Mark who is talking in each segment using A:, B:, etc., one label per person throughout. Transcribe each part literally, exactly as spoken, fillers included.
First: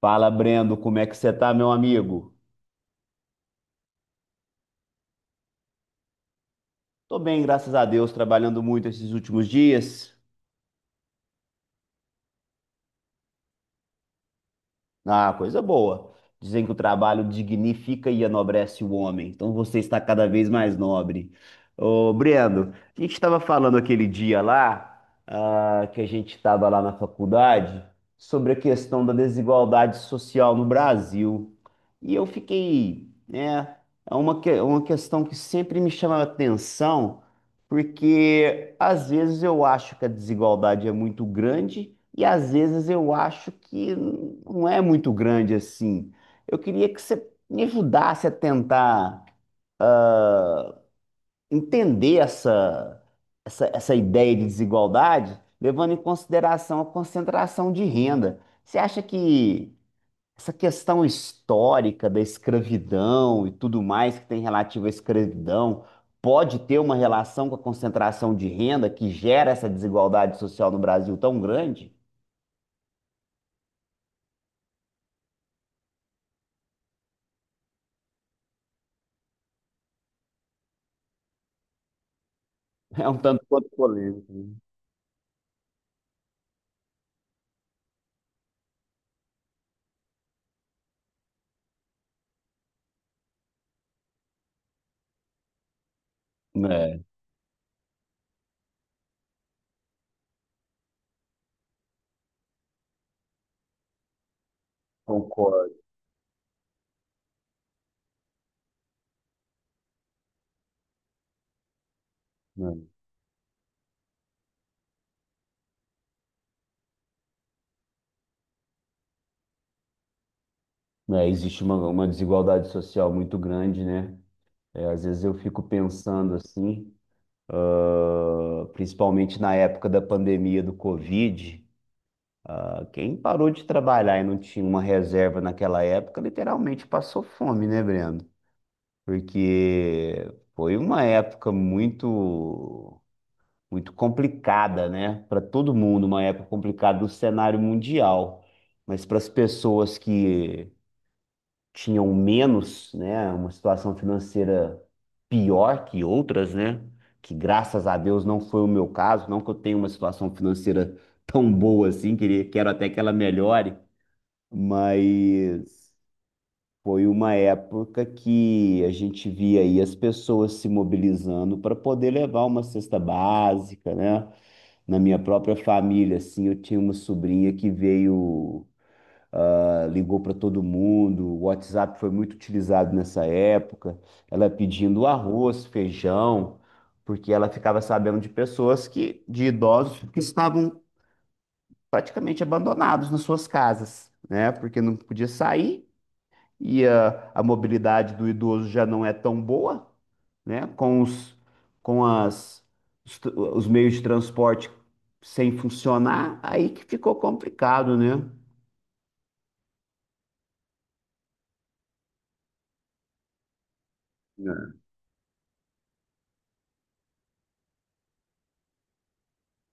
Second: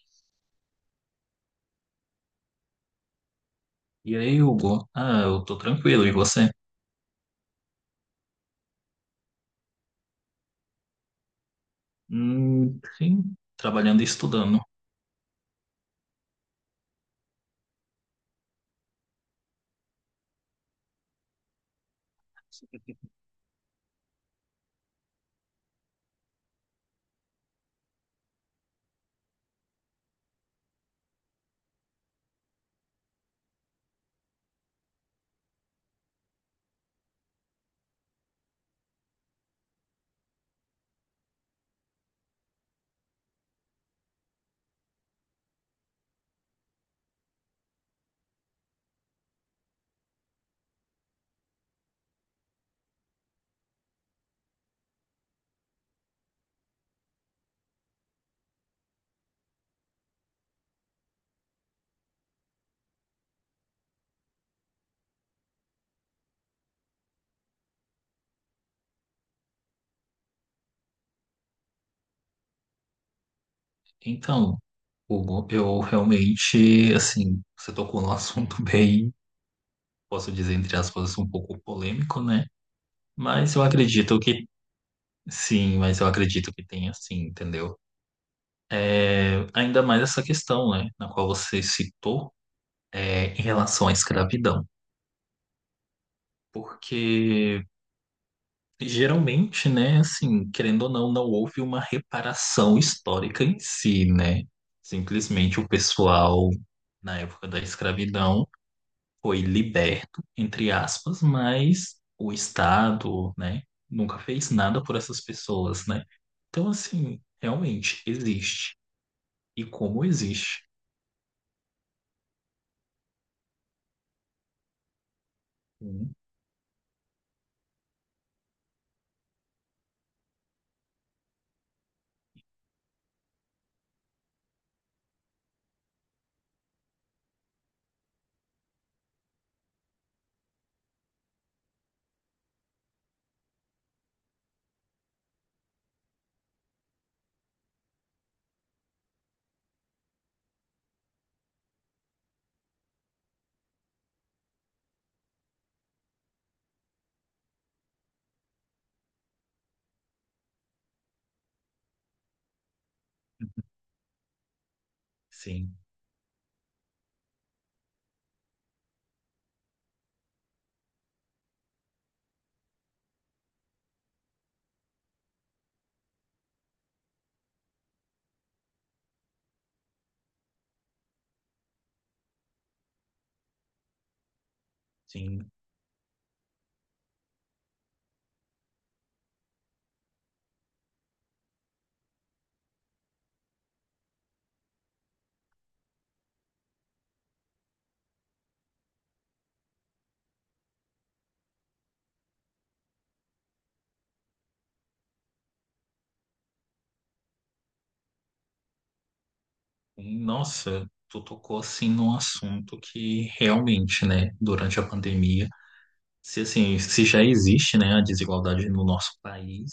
A: Fala, Brendo, como é que você tá, meu amigo?
B: E aí, Hugo? Ah, eu tô tranquilo. E você?
A: Tô bem, graças a Deus, trabalhando muito esses últimos dias.
B: Hum, sim, trabalhando e estudando.
A: Ah, coisa boa. Dizem que o trabalho dignifica e enobrece o homem. Então você está cada vez mais nobre. Ô, Brendo, a gente estava falando aquele dia lá, ah, que a gente estava lá na faculdade, sobre a questão da desigualdade social no Brasil. E eu fiquei, né, é uma, que- uma questão que sempre me chama a atenção, porque às vezes eu acho que a desigualdade é muito grande. E às vezes eu acho que não é muito grande assim. Eu queria que você me ajudasse a tentar entender essa, essa, essa ideia de desigualdade, levando em consideração a concentração de renda. Você acha que essa questão histórica da escravidão e tudo mais que tem relativo à escravidão pode ter uma relação com a concentração de renda que gera essa desigualdade social no Brasil tão grande?
B: Então, Hugo, eu realmente, assim, você tocou num assunto bem, posso dizer, entre aspas, um pouco polêmico, né?
A: É um tanto
B: Mas eu
A: quanto
B: acredito que,
A: polêmico.
B: sim, mas eu acredito que tem, assim, entendeu? É, ainda mais essa questão, né, na qual você citou, é, em relação à escravidão.
A: É,
B: Porque geralmente, né, assim, querendo ou não, não houve uma reparação histórica em si, né? Simplesmente o
A: concordo,
B: pessoal, na época da escravidão, foi liberto, entre aspas, mas o
A: né?
B: Estado, né, nunca fez nada por essas pessoas, né? Então, assim, realmente existe. E como existe.
A: É, existe uma, uma desigualdade social muito grande, né? É, às vezes eu fico
B: Sim,
A: pensando assim, ah, principalmente na época da pandemia do Covid, ah, quem parou de trabalhar e não tinha uma reserva naquela época, literalmente passou fome, né, Breno? Porque foi uma época muito, muito complicada, né? Para todo mundo, uma época complicada do cenário mundial. Mas para as pessoas que tinham menos, né, uma situação financeira pior que outras, né? Que graças a Deus não foi o meu caso, não que eu tenha uma situação financeira tão boa assim, queria, quero até que ela melhore,
B: sim,
A: mas foi uma época que a gente via aí as pessoas se mobilizando para poder levar uma cesta básica, né? Na minha própria família, assim, eu tinha uma sobrinha que veio ligou para todo mundo, o WhatsApp foi muito utilizado nessa época, ela pedindo
B: sim.
A: arroz, feijão, porque ela ficava sabendo de pessoas que, de idosos que estavam praticamente abandonados nas suas casas, né? Porque não podia sair e a, a mobilidade do idoso já não é tão boa, né? Com os, com as, os, tr- os meios de transporte sem funcionar, aí que ficou complicado, né?
B: Nossa, tu tocou, assim, num assunto que realmente, né, durante a pandemia. Se assim, se já existe, né, a desigualdade no nosso país,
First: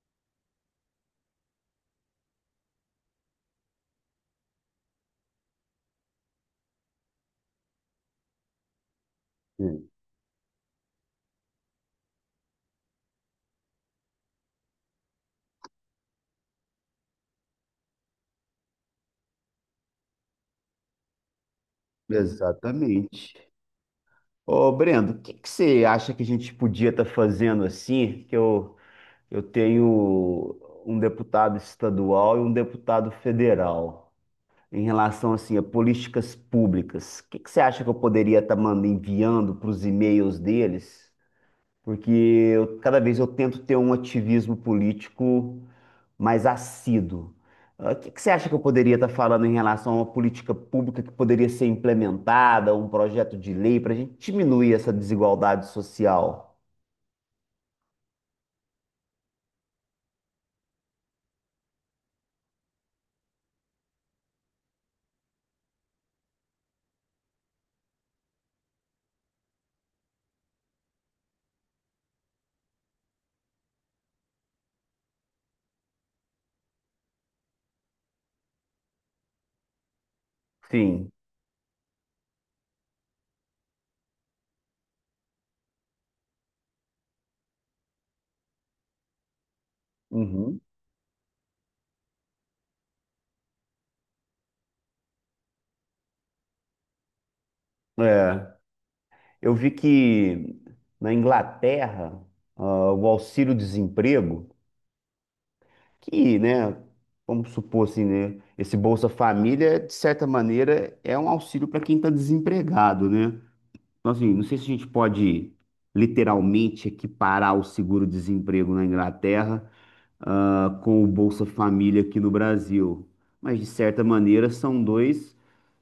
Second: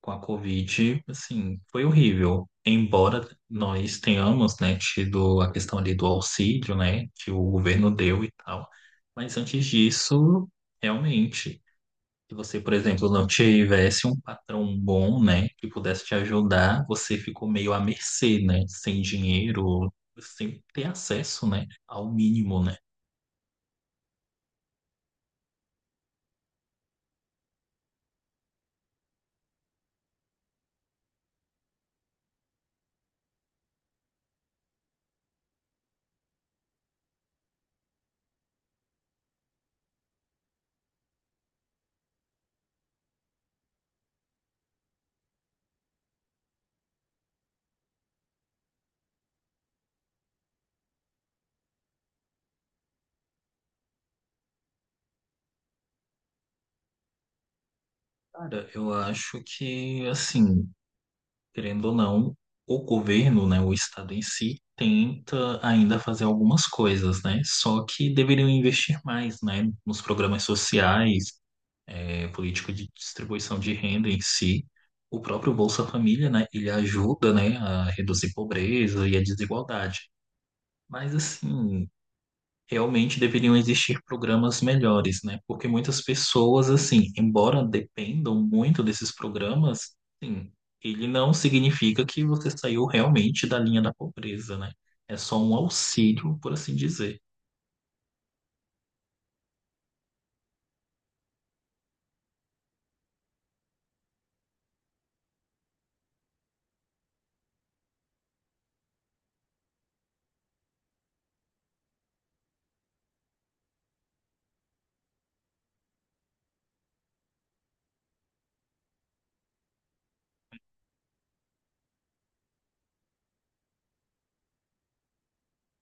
B: com a Covid, assim, foi horrível. Embora nós tenhamos, né, tido a questão ali do auxílio, né, que o governo deu e tal, mas antes
A: É.
B: disso, realmente, se você, por exemplo, não tivesse um patrão bom, né, que pudesse te ajudar, você ficou meio à mercê, né, sem dinheiro, sem ter acesso, né, ao mínimo, né.
A: Exatamente. Ô, Brendo, o que que você acha que a gente podia estar fazendo assim? Que eu, eu tenho um deputado estadual e um deputado federal em relação assim a políticas públicas. O que que você acha que eu poderia estar mandando enviando para os e-mails deles? Porque eu- cada vez eu tento ter um ativismo político mais assíduo. Ah, O que que você acha que eu poderia estar falando em relação a uma política pública que poderia ser implementada, um projeto de lei para a gente diminuir essa desigualdade social?
B: Cara, eu acho que, assim, querendo ou não, o governo, né, o Estado em si, tenta ainda fazer algumas coisas, né? Só que deveriam investir mais, né, nos programas sociais, eh, política de distribuição de renda em si. O próprio Bolsa Família, né, ele ajuda, né, a reduzir pobreza e a desigualdade.
A: Sim.
B: Mas assim, realmente deveriam existir programas melhores, né? Porque muitas pessoas, assim, embora dependam muito desses programas, sim,
A: Uhum.
B: ele não significa que você saiu realmente da linha da pobreza, né? É só um auxílio, por assim dizer.
A: É. Eu vi que na Inglaterra, ah, o auxílio-desemprego, que, né, vamos supor assim, né, esse Bolsa Família, de certa maneira, é um auxílio para quem está desempregado, né? Então, assim, não sei se a gente pode literalmente equiparar o seguro-desemprego na Inglaterra, ah, com o Bolsa Família aqui no Brasil, mas de certa maneira são dois,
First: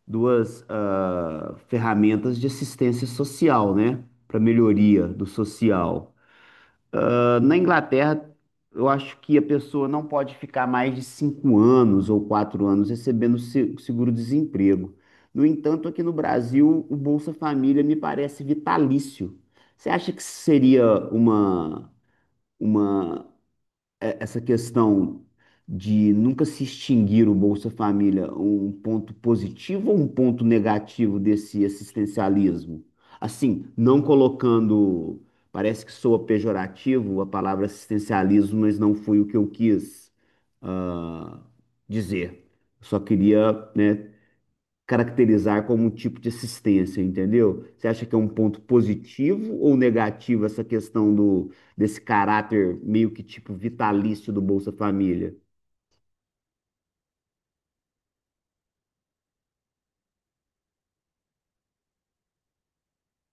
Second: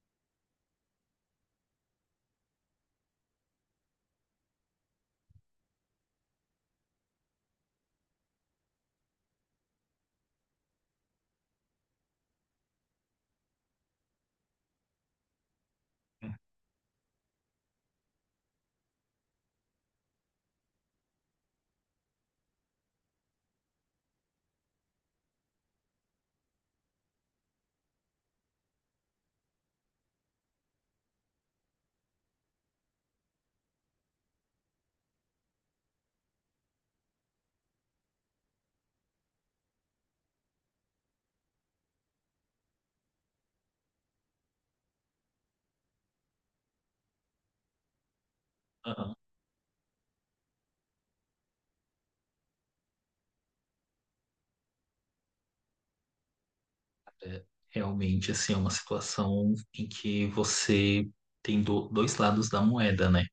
A: duas, ah, ferramentas de assistência social, né? Para melhoria do social. Na Inglaterra, eu acho que a pessoa não pode ficar mais de cinco anos ou quatro anos recebendo se- seguro-desemprego. No entanto, aqui no Brasil, o Bolsa Família me parece vitalício. Você acha que seria uma, uma é, essa questão de nunca se extinguir o Bolsa Família, um ponto positivo ou um ponto negativo desse assistencialismo? Assim, não colocando, parece que soa pejorativo a palavra assistencialismo, mas não foi o que eu quis, ah, dizer. Só queria, né, caracterizar como um tipo de assistência, entendeu? Você acha que é um ponto
B: Aham.
A: positivo ou negativo essa questão do desse caráter meio que tipo vitalício do Bolsa Família?
B: Realmente, assim, é uma situação em que você tem do- dois lados da moeda, né?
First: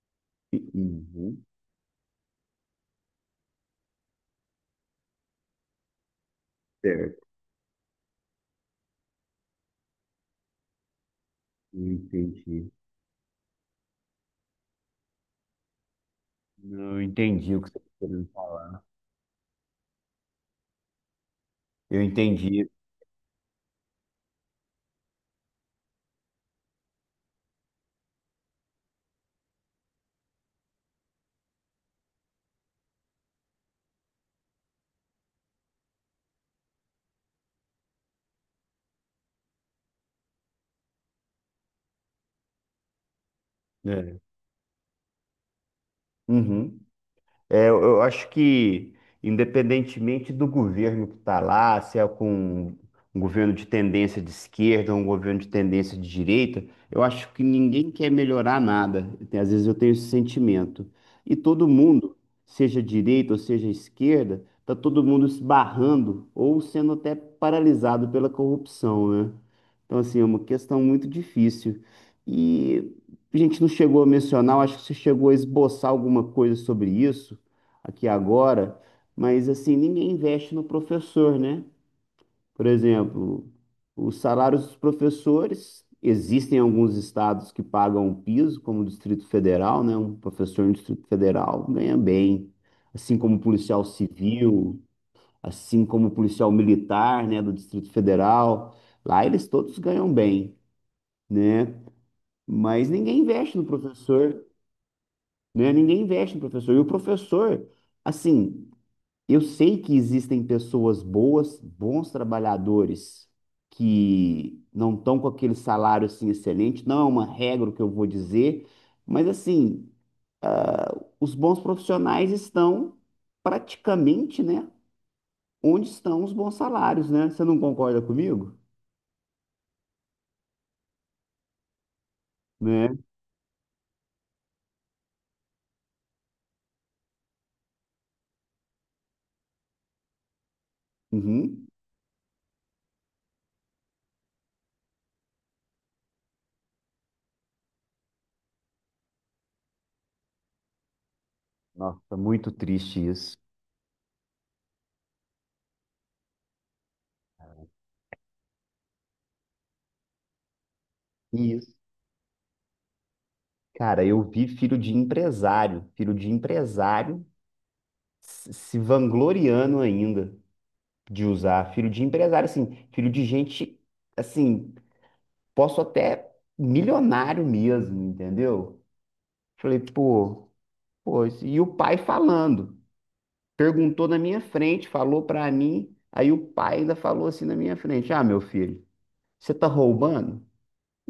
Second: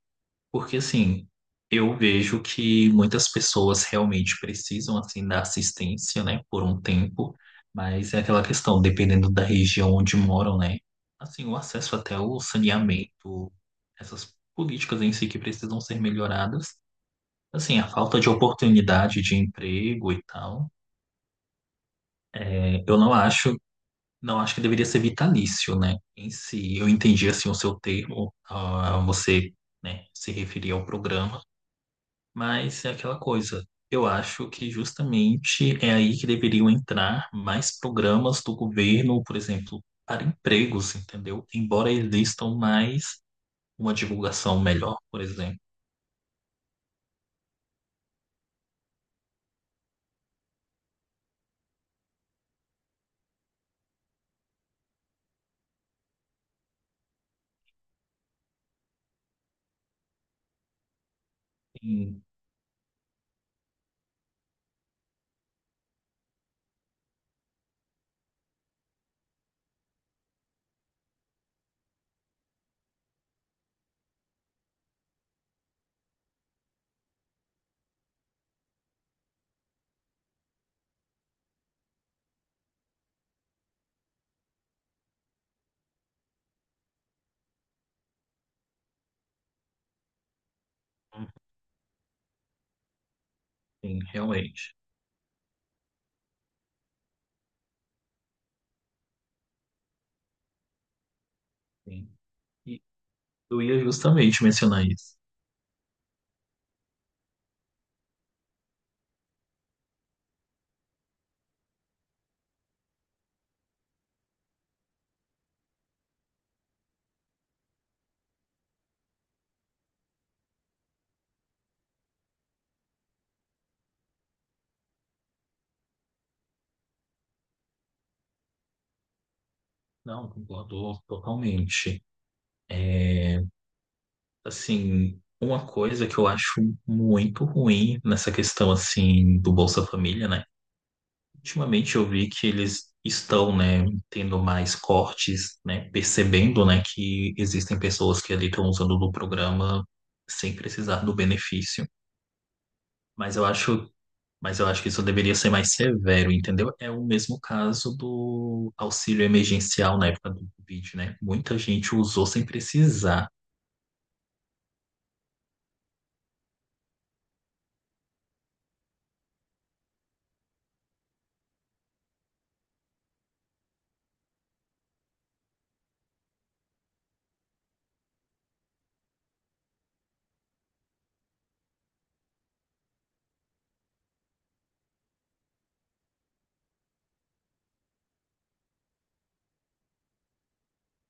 B: Porque assim,
A: Uhum,
B: eu vejo que muitas pessoas realmente precisam assim da assistência, né, por um
A: certo,
B: tempo, mas é aquela questão, dependendo da região onde moram, né? Assim, o acesso até o
A: entendi.
B: saneamento, essas políticas em si que precisam ser melhoradas.
A: Não, eu entendi o que você
B: Assim, a
A: está
B: falta
A: querendo
B: de
A: falar.
B: oportunidade de emprego e tal.
A: Eu entendi.
B: É, eu não acho, não acho que deveria ser vitalício, né? Em si, eu entendi assim o seu termo, ah, você, né, se referir ao programa. Mas é aquela coisa. Eu acho que justamente é aí que deveriam entrar mais programas do governo, por exemplo, para empregos, entendeu? Embora existam mais, uma
A: É.
B: divulgação melhor, por exemplo.
A: Uhum. É, eu eu acho que, independentemente do governo que está lá, se é com um governo de tendência de esquerda ou um governo de tendência de direita, eu acho que ninguém quer melhorar nada. Tem- Às vezes eu tenho esse sentimento. E todo mundo,
B: Sim,
A: seja direita ou seja esquerda, está todo mundo se barrando ou sendo até paralisado pela corrupção, né? Então, assim, é uma questão muito difícil. E a gente não chegou a mencionar, eu acho que você chegou a esboçar alguma coisa sobre isso aqui agora, mas assim, ninguém investe no professor, né? Por exemplo, os salários dos professores, existem alguns estados que pagam um piso, como o Distrito Federal, né? Um professor no Distrito Federal ganha bem, assim como o policial
B: sim, realmente.
A: civil, assim como o policial militar, né, do Distrito Federal. Lá eles todos ganham bem, né?
B: Sim. E
A: Mas ninguém investe
B: eu
A: no
B: ia justamente
A: professor,
B: mencionar isso.
A: né? Ninguém investe no professor. E o professor, assim, eu sei que existem pessoas boas, bons trabalhadores que não estão com aquele salário assim excelente, não é uma regra o que eu vou dizer, mas assim, ah, os bons profissionais estão praticamente, né, onde estão os bons salários, né? Você não concorda comigo?
B: Não, concordo totalmente.
A: Né?
B: É, assim, uma coisa que eu acho muito ruim nessa questão, assim, do Bolsa Família, né?
A: Uhum.
B: Ultimamente eu vi que eles estão, né, tendo mais cortes, né, percebendo, né, que existem pessoas que ali estão usando do programa sem precisar do benefício.
A: Nossa, muito triste isso.
B: Mas eu acho, mas eu acho que isso deveria ser mais severo, entendeu? É o mesmo caso do auxílio emergencial na época do Covid, né? Muita
A: Isso.
B: gente usou sem precisar.
A: Cara, eu vi filho de empresário, filho de empresário se se vangloriando ainda, de usar. Filho de empresário, assim, filho de gente, assim, posso até milionário mesmo, entendeu? Falei, pô, pô, isso- e o pai falando, perguntou na minha frente, falou pra mim, aí o pai ainda falou assim na minha frente: Ah, meu filho, você tá roubando?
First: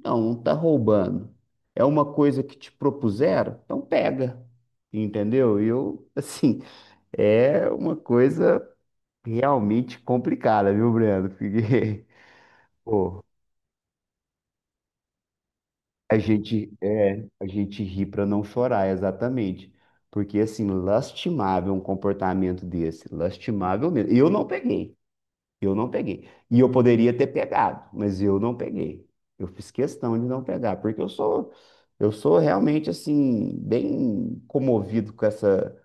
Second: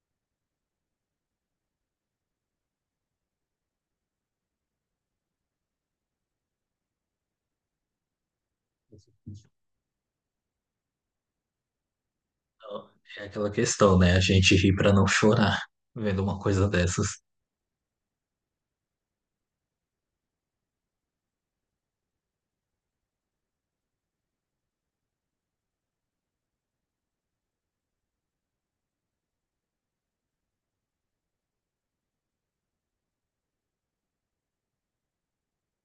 A: Não, não tá roubando. É uma coisa que te propuseram? Então pega. Entendeu? E eu, assim, é uma coisa realmente complicada, viu, Breno? Porque
B: Então, é aquela questão, né? A gente ri para não chorar
A: A
B: vendo uma coisa
A: gente
B: dessas.
A: é, a gente ri para não chorar, exatamente. Porque assim, lastimável um comportamento desse, lastimável mesmo. E eu não peguei, eu não peguei. E eu poderia ter pegado, mas eu não peguei. Eu fiz questão de não pegar, porque eu sou eu sou realmente assim bem comovido com essa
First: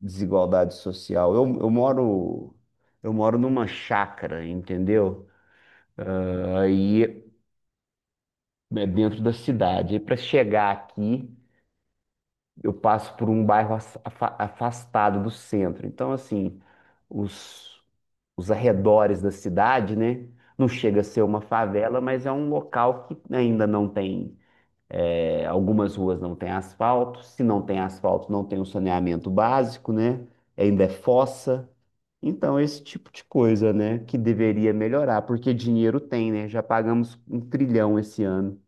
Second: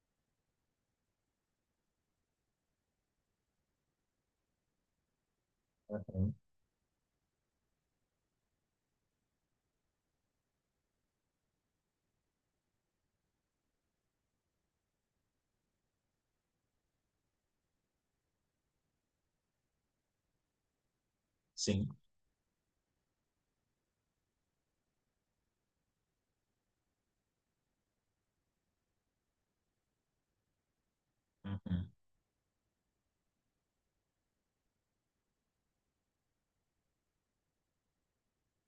A: desigualdade social. Eu, eu moro eu moro numa chácara, entendeu?
B: Então,
A: Aí é dentro da cidade. E para chegar aqui eu passo por um bairro as- afa- afastado do centro. Então, assim, os, os arredores da cidade, né? Não chega a ser uma
B: sim.
A: favela, mas é um local que ainda não tem. é, algumas ruas não têm asfalto. Se não tem asfalto, não tem o saneamento básico, né? Ainda é fossa.
B: Uhum.
A: Então, esse tipo de coisa, né, que deveria melhorar, porque dinheiro tem, né? Já pagamos um trilhão esse ano.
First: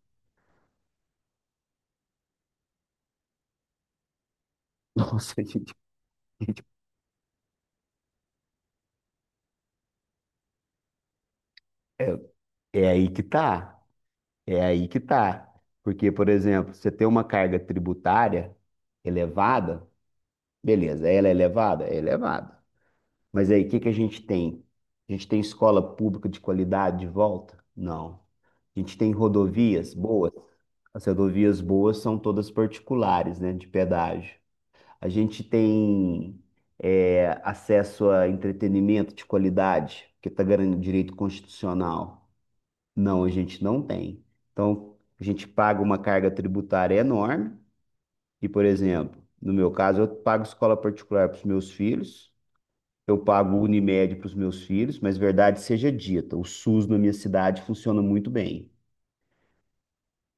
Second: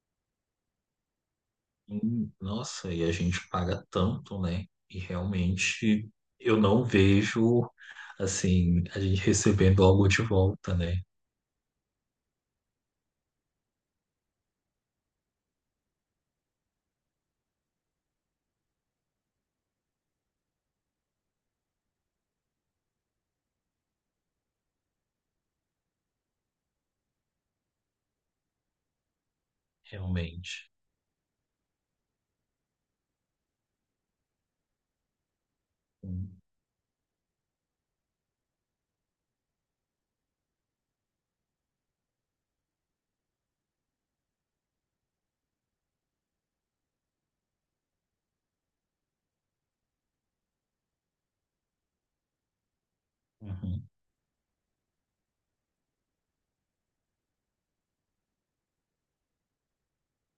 B: Hum, nossa, e a gente paga tanto, né? E
A: Nossa, gente,
B: realmente eu não vejo assim a gente recebendo algo de volta, né?
A: é, é aí que tá. É aí que tá. Porque, por exemplo, você tem uma carga tributária elevada, beleza, ela é elevada? É elevada. Mas aí, o que que a gente tem? A gente tem escola pública de qualidade de volta? Não. A gente tem rodovias boas?
B: Realmente.
A: As rodovias boas são todas particulares, né, de pedágio. A gente tem
B: Hum,
A: é, acesso a entretenimento de qualidade, que está garantindo direito constitucional. Não, a gente não tem. Então, a gente paga uma carga tributária enorme. E, por exemplo, no meu caso, eu pago escola particular para os meus filhos, eu pago
B: uhum.
A: Unimed para os meus filhos, mas verdade seja dita, o SUS na minha cidade funciona muito bem.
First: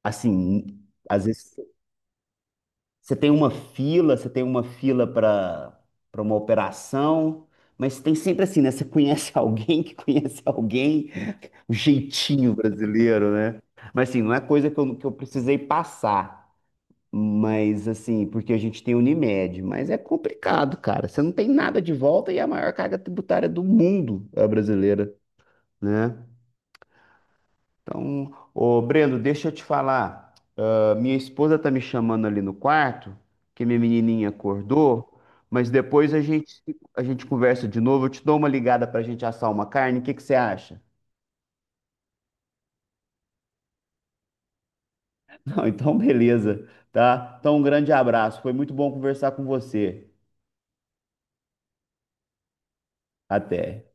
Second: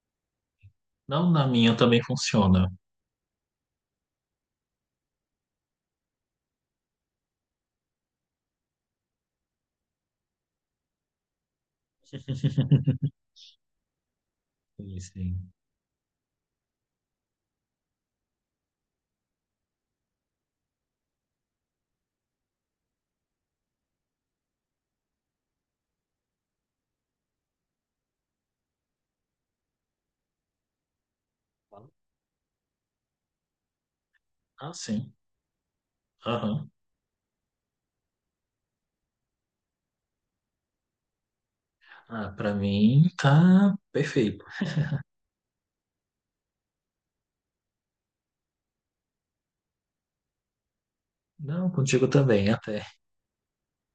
A: Assim, às
B: Não, na
A: vezes
B: minha também funciona.
A: Você tem uma fila, você tem uma fila para para uma operação, mas tem sempre assim, né? Você conhece alguém que conhece alguém, o jeitinho brasileiro, né? Mas assim, não é coisa que eu,
B: Sim,
A: que eu
B: sim.
A: precisei passar, mas assim, porque a gente tem Unimed, mas é complicado, cara. Você não tem nada de volta e é a maior carga tributária do mundo é a brasileira, né? Então, ô Brendo, deixa eu te falar. A minha esposa tá me chamando ali no quarto, que minha menininha
B: Ah, sim.
A: acordou, mas depois a gente
B: Aham.
A: a gente conversa de novo. Eu te dou uma ligada pra gente assar uma carne. O que que você acha?
B: Ah, para mim tá perfeito.
A: Não, então beleza, tá? Então um grande abraço. Foi muito bom conversar com você.
B: Não, contigo também, até.
A: Até.